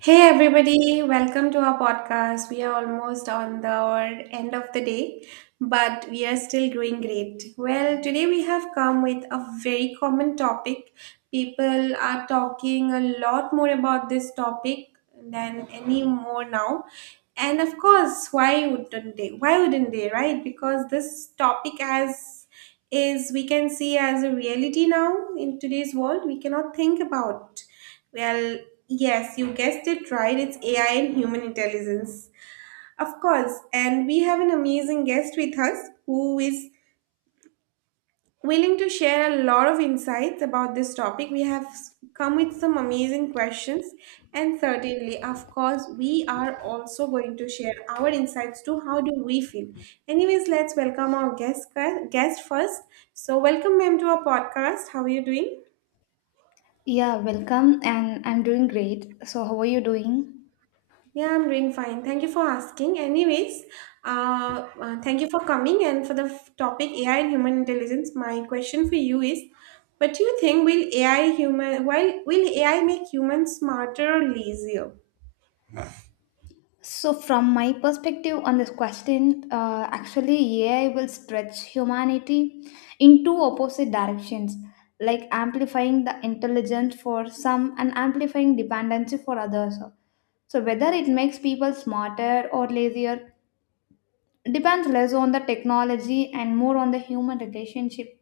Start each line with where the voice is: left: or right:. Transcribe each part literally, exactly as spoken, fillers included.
right: Hey everybody, welcome to our podcast. We are almost on the end of the day, but we are still doing great. Well, today we have come with a very common topic. People are talking a lot more about this topic than any more now. And of course, why wouldn't they? Why wouldn't they, right? Because this topic has is we can see as a reality now in today's world we cannot think about. well yes, you guessed it right, it's AI and human intelligence. Of course, and we have an amazing guest with us who is willing to share a lot of insights about this topic. We have s- come with some amazing questions, and certainly, of course, we are also going to share our insights to how do we feel. Anyways, let's welcome our guest guest first. So, welcome, ma'am, to our podcast. How are you doing?
left: Yeah, welcome, and I'm doing great. So, how are you doing?
right: Yeah, I'm doing fine. Thank you for asking. Anyways, uh, uh, thank you for coming and for the f- topic A I and human intelligence. My question for you is, what do you think will A I human? While will A I make humans smarter or lazier?
left: So, from my perspective on this question, uh, actually, A I will stretch humanity in two opposite directions, like amplifying the intelligence for some and amplifying dependency for others. So, whether it makes people smarter or lazier depends less on the technology and more on the human relationship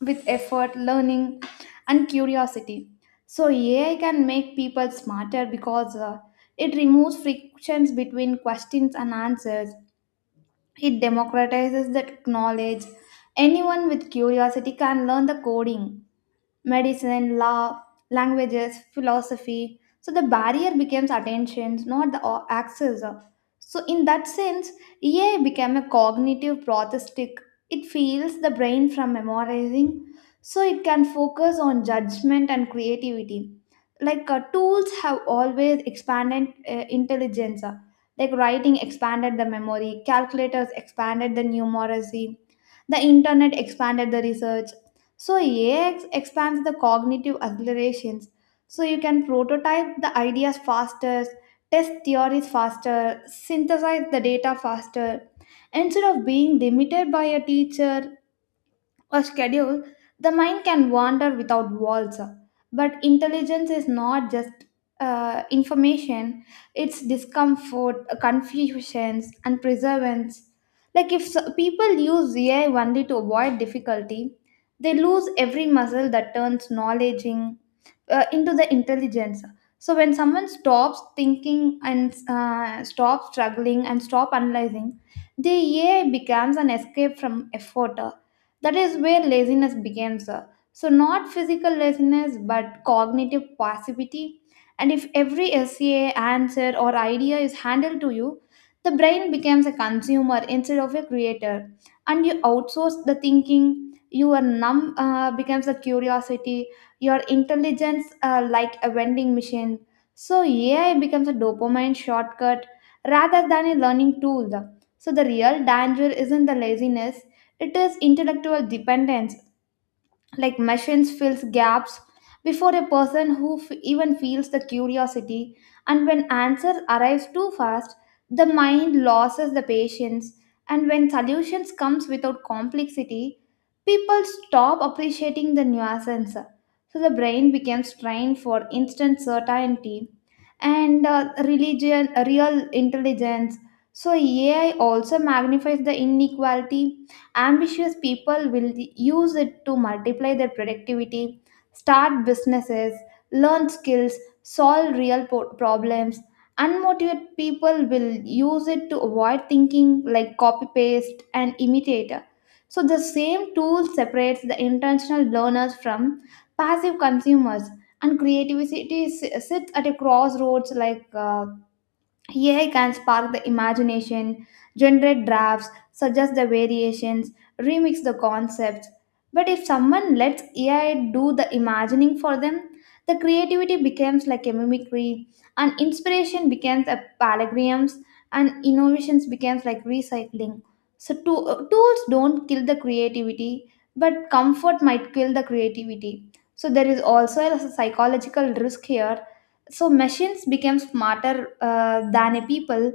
left: with effort, learning, and curiosity. So, A I can make people smarter because uh, it removes frictions between questions and answers. It democratizes that knowledge. Anyone with curiosity can learn the coding medicine, law, languages, philosophy. So the barrier becomes attentions, not the o- access. So in that sense, E A became a cognitive prosthetic. It feels the brain from memorizing, so it can focus on judgment and creativity. Like uh, tools have always expanded uh, intelligence. Like writing expanded the memory, calculators expanded the numeracy, the internet expanded the research, so A I ex- expands the cognitive accelerations. So you can prototype the ideas faster, test theories faster, synthesize the data faster. Instead of being limited by a teacher or schedule, the mind can wander without walls. But intelligence is not just uh, information, it's discomfort, confusions, and perseverance. Like if so- people use A I only to avoid difficulty, they lose every muscle that turns knowledge in- uh, into the intelligence. So when someone stops thinking and uh, stops struggling and stop analyzing, the A I becomes an escape from effort, that is where laziness begins. uh, So, not physical laziness, but cognitive passivity. And if every essay, answer, or idea is handled to you, the brain becomes a consumer instead of a creator. And you outsource the thinking, your numb uh, becomes a curiosity, your intelligence uh, like a vending machine. So, A I becomes a dopamine shortcut rather than a learning tool. So, the real danger isn't the laziness, it is intellectual dependence, like machines fills gaps before a person who f- even feels the curiosity. And when answer arrives too fast, the mind loses the patience. And when solutions comes without complexity, people stop appreciating the nuances. So the brain becomes trained for instant certainty and uh, religion, real intelligence. So A I also magnifies the inequality. Ambitious people will use it to multiply their productivity, start businesses, learn skills, solve real po- problems. Unmotivated people will use it to avoid thinking like copy paste and imitator. So the same tool separates the intentional learners from passive consumers, and creativity s- sits at a crossroads like uh, A I can spark the imagination, generate drafts, suggest the variations, remix the concepts. But if someone lets A I do the imagining for them, the creativity becomes like a mimicry, and inspiration becomes a paragrams, and innovations becomes like recycling. So to- uh, tools don't kill the creativity, but comfort might kill the creativity. So there is also a psychological risk here, so machines become smarter uh, than a people,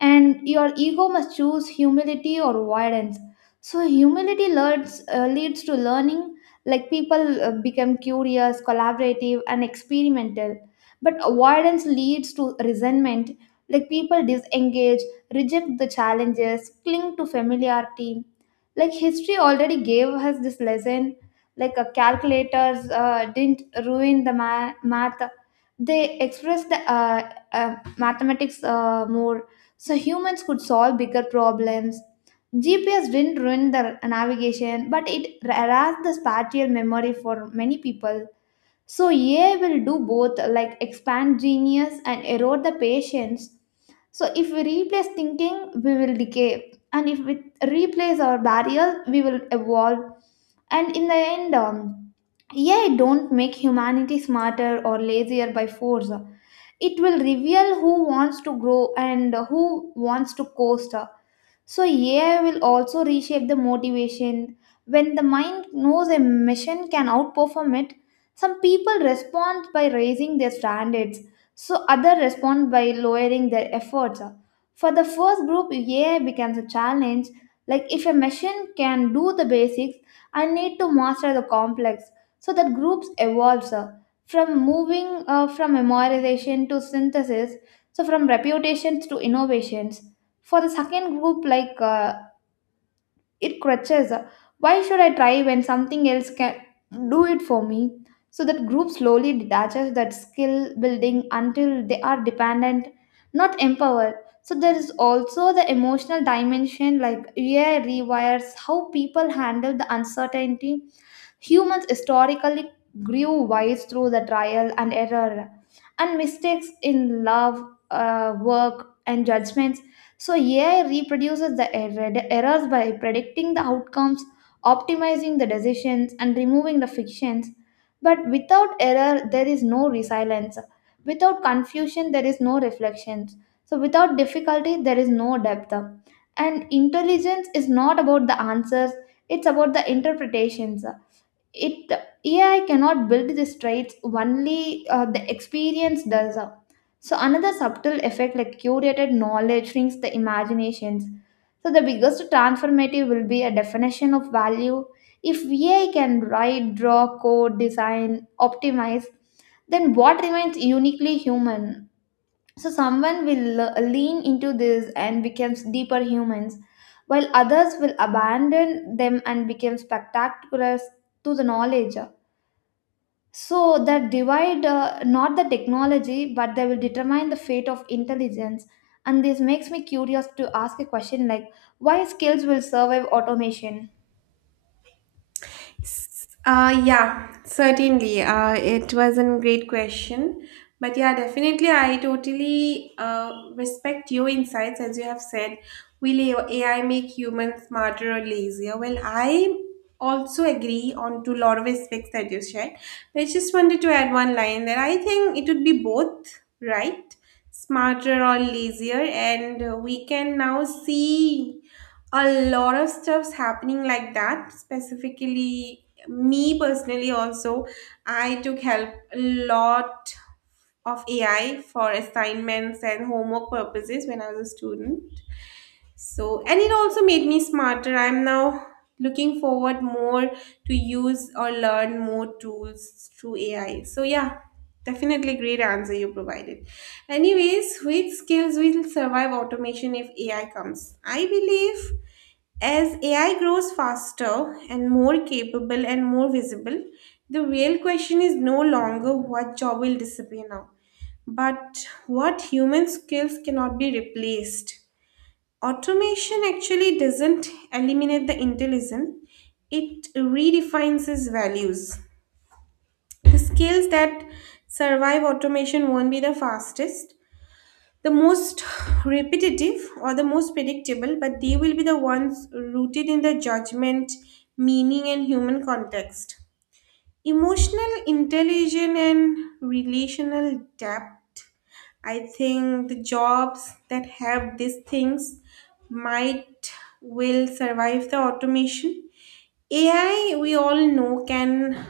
left: and your ego must choose humility or avoidance. So humility leads uh, leads to learning, like people uh, become curious, collaborative, and experimental, but avoidance leads to resentment, like people disengage, reject the challenges, cling to familiarity. Like history already gave us this lesson, like uh, calculators uh, didn't ruin the ma- math, they express the uh, uh, mathematics uh, more, so humans could solve bigger problems. G P S didn't ruin the navigation, but it erased the spatial memory for many people. So AI will do both, like expand genius and erode the patience. So if we replace thinking, we will decay, and if we replace our barriers, we will evolve. And in the end, um, yeah, don't make humanity smarter or lazier by force, it will reveal who wants to grow and who wants to coast. So AI will also reshape the motivation. When the mind knows a mission can outperform it, some people respond by raising their standards, so others respond by lowering their efforts. For the first group, AI becomes a challenge, like if a machine can do the basics, I need to master the complex. So that groups evolves, from moving uh, from memorization to synthesis, so from reputations to innovations. For the second group, like uh, it crutches, uh, why should I try when something else can do it for me? So that group slowly detaches that skill building until they are dependent, not empowered. So there is also the emotional dimension, like yeah rewires how people handle the uncertainty. Humans historically grew wise through the trial and error, and mistakes in love, uh, work, and judgments. So, A I reproduces the error- errors by predicting the outcomes, optimizing the decisions, and removing the fictions. But without error, there is no resilience. Without confusion, there is no reflections. So, without difficulty, there is no depth. And intelligence is not about the answers, it's about the interpretations. It AI cannot build these traits, only uh, the experience does. uh. So another subtle effect, like curated knowledge shrinks the imaginations. So the biggest transformative will be a definition of value. If AI can write, draw, code, design, optimize, then what remains uniquely human? So someone will le- lean into this and becomes deeper humans, while others will abandon them and become spectaculars to the knowledge. So that divide, uh, not the technology, but they will determine the fate of intelligence. And this makes me curious to ask a question like, why skills will survive automation?
right: Uh, yeah, certainly. Uh, it was a great question. But yeah, definitely, I totally uh, respect your insights. As you have said, will A I make humans smarter or lazier? Well, I also agree on to a lot of aspects that you shared. But I just wanted to add one line that I think it would be both, right? Smarter or lazier. And uh, we can now see a lot of stuff's happening like that. Specifically me personally also, I took help a lot of AI for assignments and homework purposes when I was a student. So and it also made me smarter. I'm now looking forward more to use or learn more tools through AI. So yeah, definitely great answer you provided. Anyways, which skills will survive automation if AI comes? I believe as A I grows faster and more capable and more visible, the real question is no longer what job will disappear now, but what human skills cannot be replaced. Automation actually doesn't eliminate the intelligence, it redefines its values. The skills that survive automation won't be the fastest, the most repetitive or the most predictable, but they will be the ones rooted in the judgment, meaning, and human context. Emotional intelligence and relational depth. I think the jobs that have these things might will survive the automation. A I, we all know, can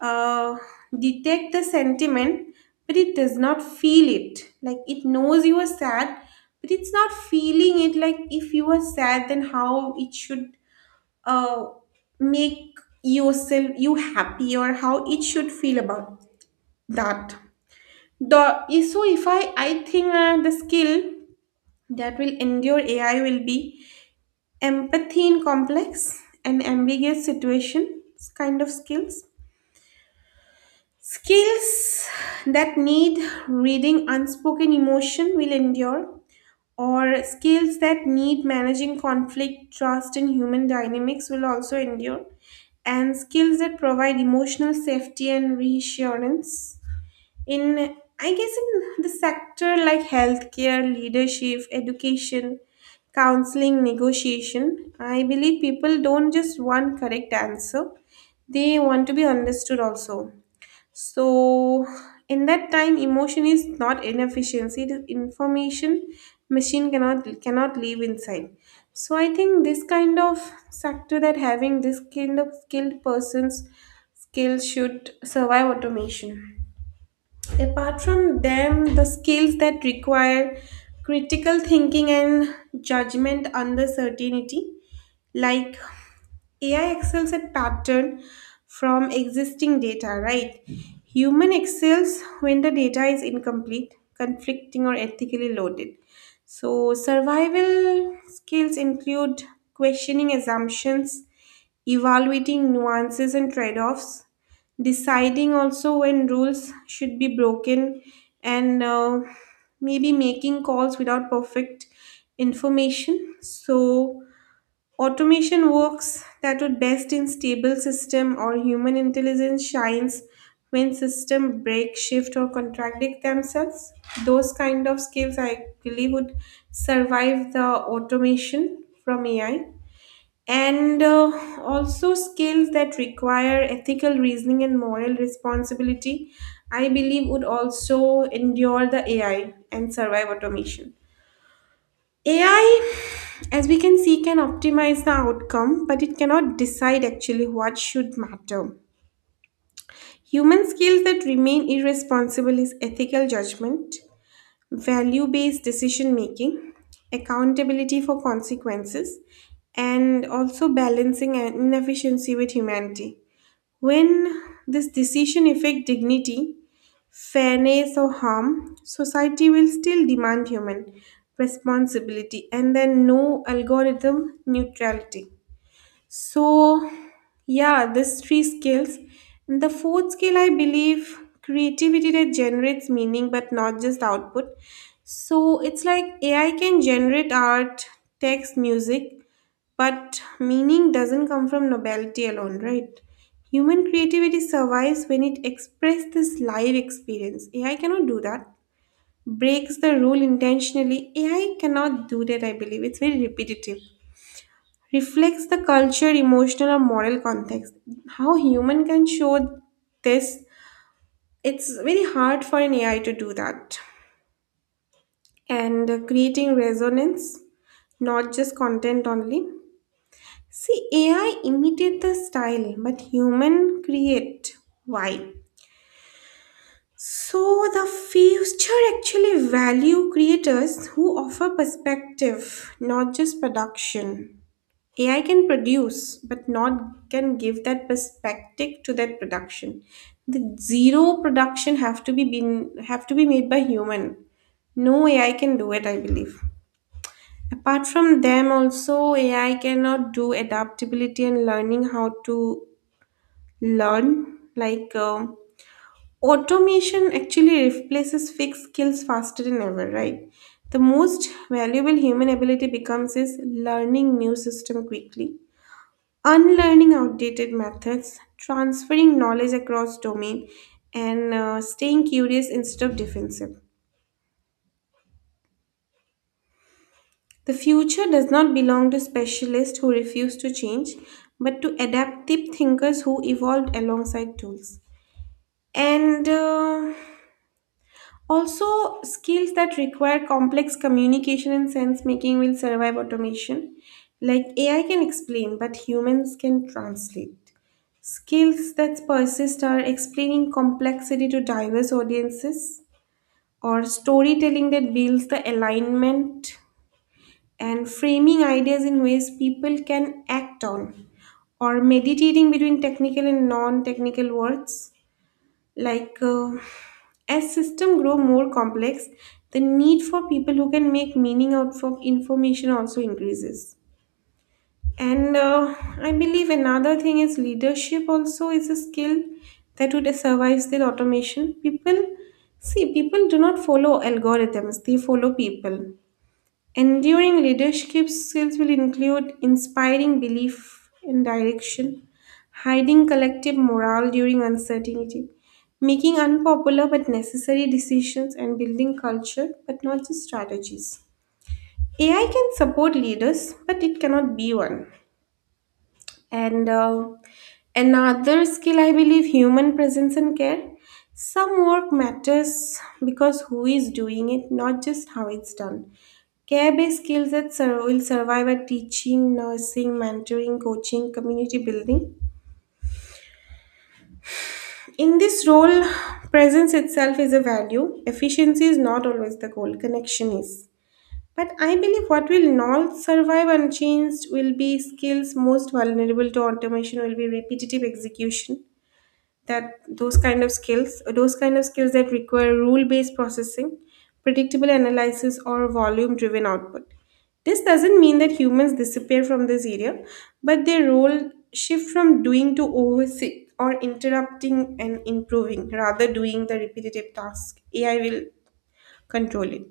right: uh, detect the sentiment, but it does not feel it. Like it knows you are sad, but it's not feeling it. Like if you are sad, then how it should uh, make yourself you happy or how it should feel about that. The so if I I think uh, the skill that will endure A I will be empathy in complex and ambiguous situations, kind of skills. Skills that need reading unspoken emotion will endure, or skills that need managing conflict, trust, and human dynamics will also endure, and skills that provide emotional safety and reassurance. In, I guess, in the sector like healthcare, leadership, education, counseling, negotiation, I believe people don't just want correct answer, they want to be understood also. So, in that time, emotion is not inefficiency. The information machine cannot cannot live inside. So, I think this kind of sector that having this kind of skilled persons skill should survive automation. Apart from them, the skills that require critical thinking and judgment under certainty, like A I excels at pattern from existing data, right? Human excels when the data is incomplete, conflicting, or ethically loaded. So, survival skills include questioning assumptions, evaluating nuances and trade offs, deciding also when rules should be broken, and uh, maybe making calls without perfect information. So, automation works that would best in stable system or human intelligence shines when system break, shift or contradict themselves. Those kind of skills I believe would survive the automation from A I. And uh, also skills that require ethical reasoning and moral responsibility, I believe would also endure the A I and survive automation. A I, as we can see, can optimize the outcome, but it cannot decide actually what should matter. Human skills that remain irresponsible is ethical judgment, value based decision making, accountability for consequences, and also balancing an inefficiency with humanity. When this decision affect dignity, fairness, or harm, society will still demand human responsibility and then no algorithm neutrality. So, yeah, these three skills. And the fourth skill, I believe, creativity that generates meaning but not just output. So, it's like A I can generate art, text, music, but meaning doesn't come from nobility alone, right? Human creativity survives when it expresses this live experience. A I cannot do that. Breaks the rule intentionally. A I cannot do that, I believe. It's very repetitive. Reflects the culture, emotional, or moral context. How human can show this? It's very hard for an A I to do that. And uh, creating resonance, not just content only. See, A I imitate the style, but human create vibe. So the future actually value creators who offer perspective, not just production. A I can produce, but not can give that perspective to that production. The zero production have to be been have to be made by human. No A I can do it, I believe. Apart from them, also A I cannot do adaptability and learning how to learn. Like uh, automation actually replaces fixed skills faster than ever, right? The most valuable human ability becomes is learning new system quickly, unlearning outdated methods, transferring knowledge across domain, and uh, staying curious instead of defensive. The future does not belong to specialists who refuse to change, but to adaptive thinkers who evolved alongside tools. And uh, also, skills that require complex communication and sense making will survive automation. Like A I can explain, but humans can translate. Skills that persist are explaining complexity to diverse audiences, or storytelling that builds the alignment, and framing ideas in ways people can act on, or meditating between technical and non technical words. Like uh, as system grow more complex, the need for people who can make meaning out of information also increases. And uh, I believe another thing is leadership also is a skill that would survive the automation. People See, people do not follow algorithms, they follow people. Enduring leadership skills will include inspiring belief in direction, hiding collective morale during uncertainty, making unpopular but necessary decisions, and building culture but not just strategies. A I can support leaders, but it cannot be one. And uh, another skill, I believe, human presence and care. Some work matters because who is doing it, not just how it's done. Care based skills that sur- will survive at teaching, nursing, mentoring, coaching, community building. In this role, presence itself is a value. Efficiency is not always the goal, connection is. But I believe what will not survive unchanged will be skills most vulnerable to automation, will be repetitive execution, that those kind of skills, those kind of skills that require rule based processing, predictable analysis or volume driven output. This doesn't mean that humans disappear from this area, but their role shift from doing to oversee or interrupting and improving rather doing the repetitive task. AI will control it.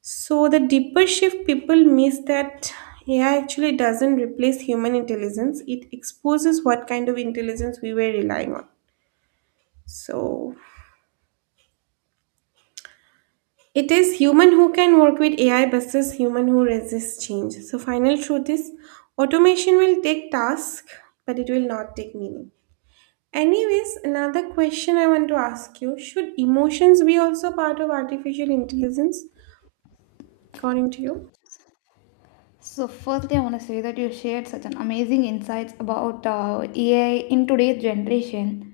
right: So the deeper shift people miss that A I actually doesn't replace human intelligence. It exposes what kind of intelligence we were relying on. So it is human who can work with A I versus human who resists change. So final truth is automation will take task, but it will not take meaning. Anyways, another question I want to ask you, should emotions be also part of artificial intelligence according to you?
left: So, firstly, I want to say that you shared such an amazing insights about uh, A I in today's generation.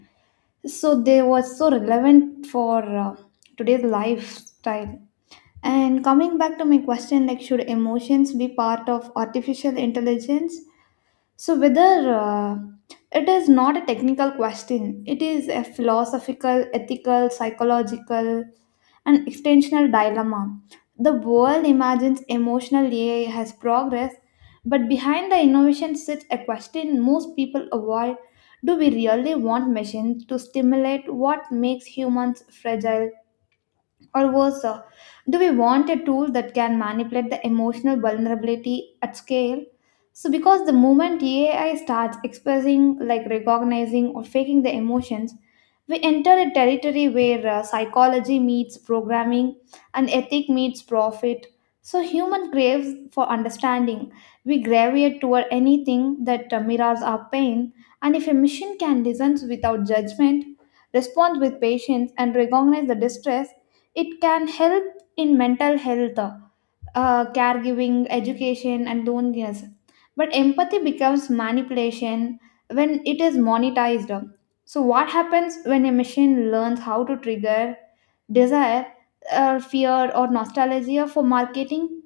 left: So they were so relevant for uh, today's lifestyle, and coming back to my question like, should emotions be part of artificial intelligence? So, whether uh, it is not a technical question, it is a philosophical, ethical, psychological, and extensional dilemma. The world imagines emotional A I has progress, but behind the innovation sits a question most people avoid, do we really want machines to stimulate what makes humans fragile? Or worse, uh, do we want a tool that can manipulate the emotional vulnerability at scale? So, because the moment A I starts expressing, like recognizing or faking the emotions, we enter a territory where uh, psychology meets programming, and ethic meets profit. So, human craves for understanding. We gravitate toward anything that uh, mirrors our pain. And if a machine can listen without judgment, respond with patience, and recognize the distress, it can help in mental health, uh, uh, caregiving, education, and loneliness. But empathy becomes manipulation when it is monetized. So, what happens when a machine learns how to trigger desire, uh, fear, or nostalgia for marketing?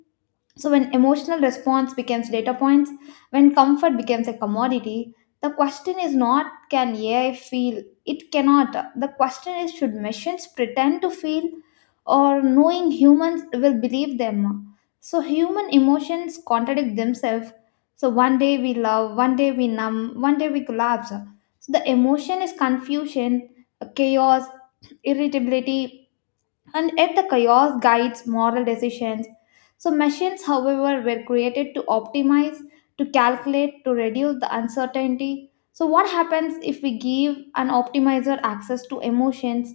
left: So, when emotional response becomes data points, when comfort becomes a commodity, the question is not can A I feel? It cannot. The question is, should machines pretend to feel, or knowing humans will believe them? So, human emotions contradict themselves. So, one day we love, one day we numb, one day we collapse. So, the emotion is confusion, chaos, irritability, and yet the chaos guides moral decisions. So, machines, however, were created to optimize, to calculate, to reduce the uncertainty. So, what happens if we give an optimizer access to emotions,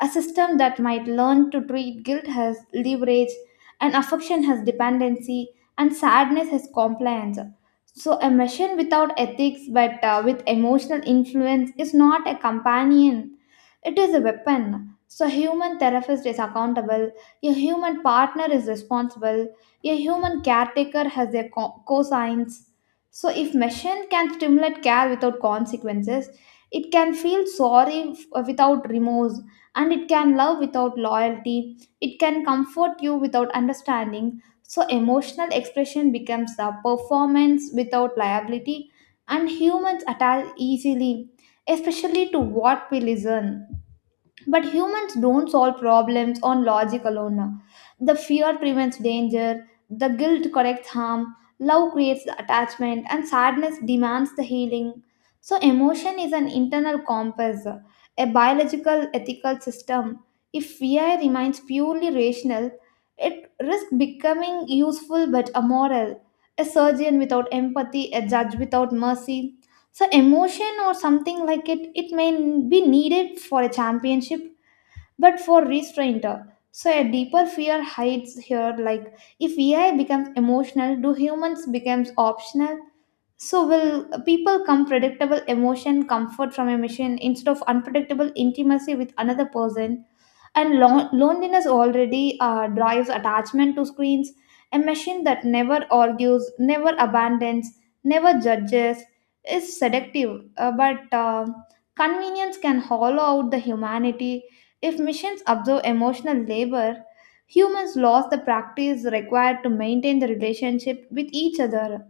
left: a system that might learn to treat guilt as leverage, and affection as dependency, and sadness as compliance? So, a machine without ethics but uh, with emotional influence is not a companion, it is a weapon. So, human therapist is accountable, a human partner is responsible, a human caretaker has their co- cosigns. So, if machine can stimulate care without consequences, it can feel sorry f- without remorse, and it can love without loyalty. It can comfort you without understanding. So, emotional expression becomes a performance without liability, and humans attach easily, especially to what we listen. But humans don't solve problems on logic alone. The fear prevents danger, the guilt corrects harm, love creates the attachment, and sadness demands the healing. So, emotion is an internal compass, a biological ethical system. If fear remains purely rational, it risks becoming useful but immoral. A surgeon without empathy, a judge without mercy. So, emotion or something like it, it may be needed for a championship but for restraint. uh, So a deeper fear hides here, like if A I becomes emotional, do humans becomes optional? So, will people come predictable emotion, comfort from a machine instead of unpredictable intimacy with another person? And lo- loneliness already uh, drives attachment to screens. A machine that never argues, never abandons, never judges is seductive, uh, but uh, convenience can hollow out the humanity. If machines absorb emotional labor, humans lost the practice required to maintain the relationship with each other.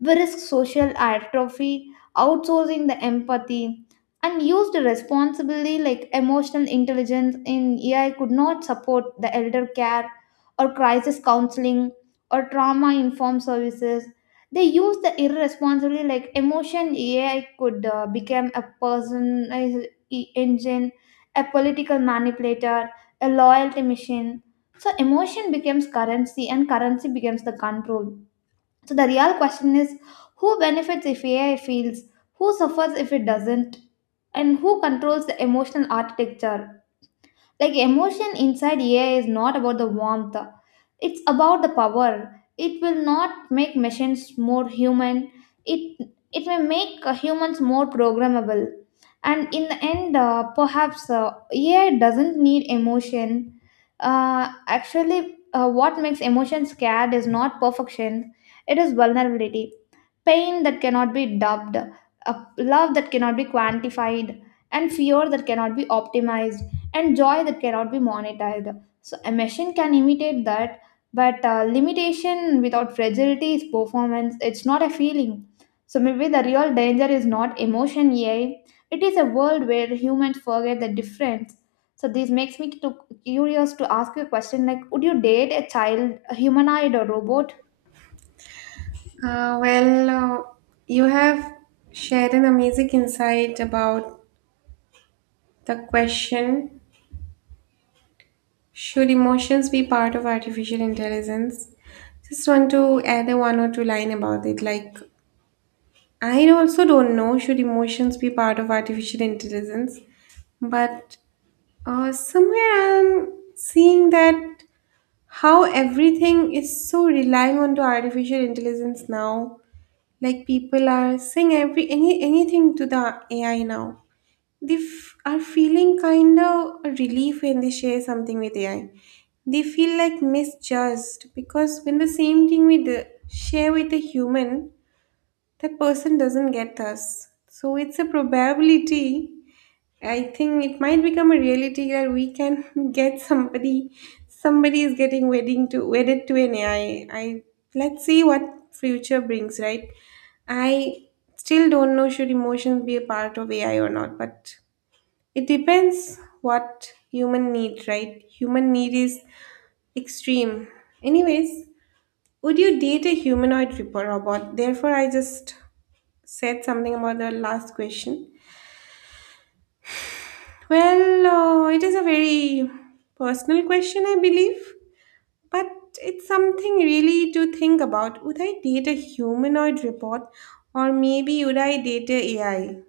left: We risk social atrophy, outsourcing the empathy, and used responsibly, like emotional intelligence in A I could not support the elder care, or crisis counseling, or trauma informed services. They use the irresponsibly, like emotion A I could uh, become a personalized e- engine, a political manipulator, a loyalty machine. So emotion becomes currency, and currency becomes the control. So the real question is, who benefits if A I fails, who suffers if it doesn't, and who controls the emotional architecture? Like emotion inside A I is not about the warmth, it's about the power. It will not make machines more human. It it may make uh, humans more programmable. And in the end, uh, perhaps uh, A I doesn't need emotion. Uh, actually, uh, what makes emotion scared is not perfection; it is vulnerability, pain that cannot be dubbed, a love that cannot be quantified, and fear that cannot be optimized, and joy that cannot be monetized. So a machine can imitate that, but uh, limitation without fragility is performance. It's not a feeling. So maybe the real danger is not emotion A I. It is a world where humans forget the difference. So this makes me to, curious to ask you a question like, would you date a child, a humanoid or robot?
right: Uh, well, uh, you have shared an amazing insight about the question, should emotions be part of artificial intelligence? Just want to add a one or two line about it. Like, I also don't know should emotions be part of artificial intelligence, but uh, somewhere I'm seeing that how everything is so relying on to artificial intelligence now. Like people are saying every any anything to the A I now. They f- are feeling kind of a relief when they share something with A I. They feel like misjudged because when the same thing we d- share with a human, that person doesn't get us. So it's a probability. I think it might become a reality that we can get somebody. Somebody is getting wedding to wedded to an A I. I I let's see what future brings. Right? I still don't know should emotions be a part of A I or not, but it depends what human need. Right? Human need is extreme. Anyways, would you date a humanoid robot? Therefore, I just said something about the last question. Well, uh, it is a very personal question, I believe, but it's something really to think about. Would I date a humanoid robot or maybe would I date a AI?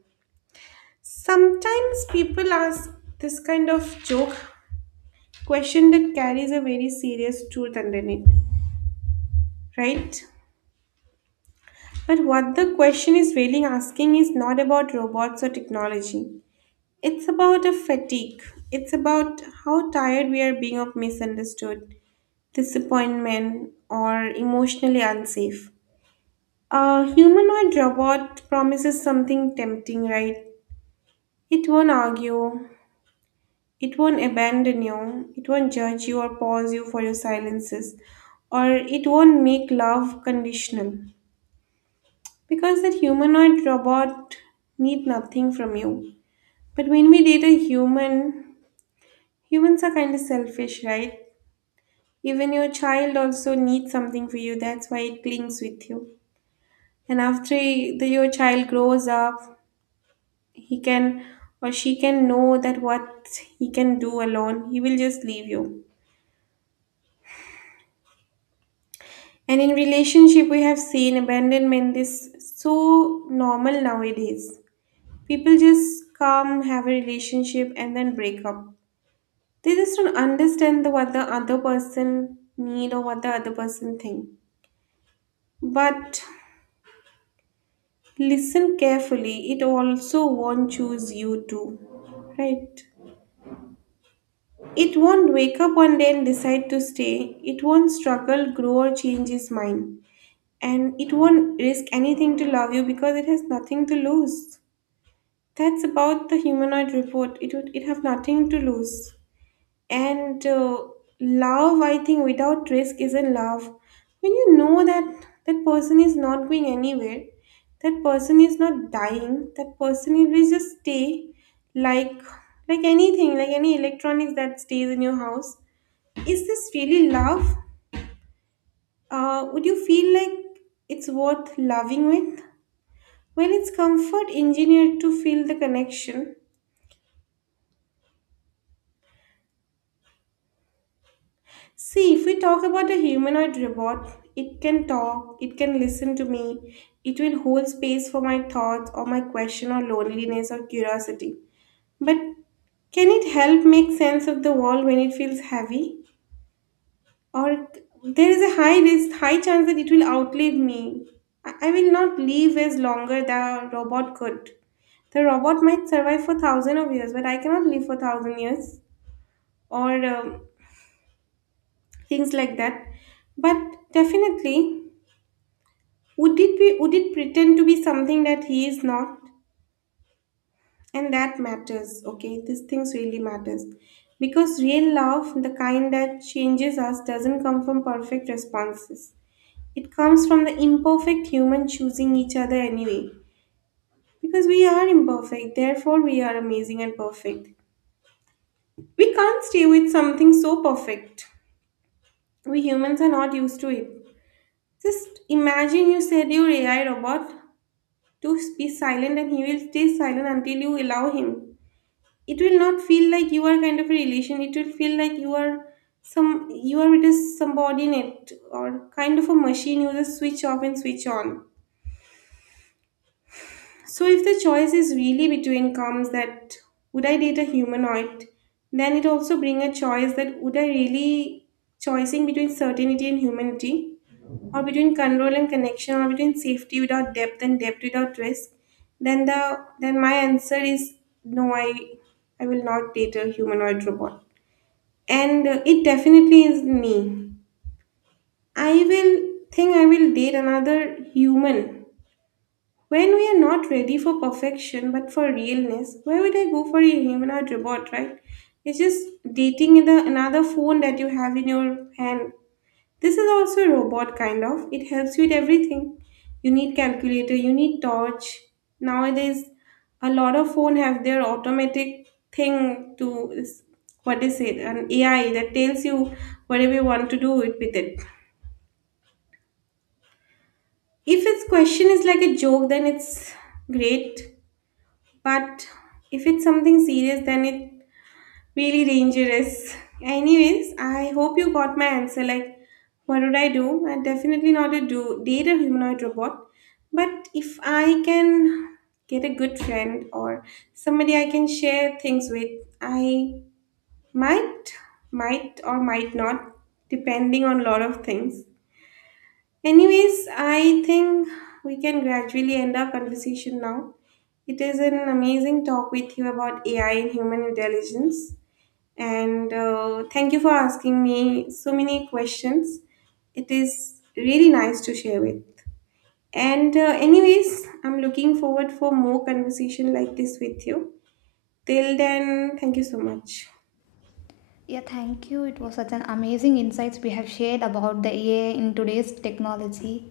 right: Sometimes people ask this kind of joke question that carries a very serious truth underneath, right? But what the question is really asking is not about robots or technology. It's about a fatigue. It's about how tired we are being of misunderstood, disappointment, or emotionally unsafe. A humanoid robot promises something tempting, right? It won't argue, it won't abandon you, it won't judge you or pause you for your silences, or it won't make love conditional. Because that humanoid robot need nothing from you. But when we date a human, humans are kind of selfish, right? Even your child also needs something for you. That's why it clings with you. And after he- the, your child grows up, he can or she can know that what he can do alone. He will just leave you. And in relationship, we have seen abandonment is so normal nowadays. People just come, have a relationship, and then break up. They just don't understand the, what the other person need or what the other person think. But listen carefully, it also won't choose you too. Right? It won't wake up one day and decide to stay. It won't struggle, grow, or change its mind. And it won't risk anything to love you because it has nothing to lose. That's about the humanoid report. It would it have nothing to lose. And uh, love, I think, without risk isn't love. When you know that that person is not going anywhere, that person is not dying, that person will just stay like like anything, like any electronics that stays in your house, is this really love? Uh, would you feel like it's worth loving with? Well, it's comfort engineered to feel the connection. See, if we talk about a humanoid robot, it can talk, it can listen to me, it will hold space for my thoughts or my question or loneliness or curiosity. But can it help make sense of the world when it feels heavy? Or there is a high risk, high chance that it will outlive me. I I will not live as longer the robot could. The robot might survive for thousands of years, but I cannot live for thousand years or um, things like that. But definitely, Would it be would it pretend to be something that he is not? And that matters, okay? These things really matters. Because real love, the kind that changes us, doesn't come from perfect responses. It comes from the imperfect human choosing each other anyway. Because we are imperfect, therefore we are amazing and perfect. We can't stay with something so perfect. We humans are not used to it. Just imagine you said you're A I robot to be silent and he will stay silent until you allow him. It will not feel like you are kind of a relation, it will feel like you are some, you are with a subordinate or kind of a machine you just switch off and switch on. So if the choice is really between comes that would I date a humanoid, then it also bring a choice that would I really choosing between certainty and humanity, or between control and connection, or between safety without depth and depth without risk, then the then my answer is no. I I will not date a humanoid robot, and uh, it definitely is me. I will think I will date another human. When we are not ready for perfection but for realness, where would I go for a human or robot, right? It's just dating in the another phone that you have in your hand. This is also a robot kind of. It helps you with everything. You need calculator, you need torch. Nowadays, a lot of phone have their automatic thing to what is it? An A I that tells you whatever you want to do it with it. If its question is like a joke, then it's great. But if it's something serious, then it really dangerous. Anyways, I hope you got my answer. Like, what would I do? I definitely not to do date a humanoid robot. But if I can get a good friend or somebody I can share things with, I might, might or might not, depending on lot of things. Anyways, I think we can gradually end our conversation now. It is an amazing talk with you about A I and human intelligence. And uh, thank you for asking me so many questions. It is really nice to share with. And uh, anyways, I'm looking forward for more conversation like this with you. Till then, thank you so much.
left: Yeah, thank you. It was such an amazing insights we have shared about the A I in today's technology.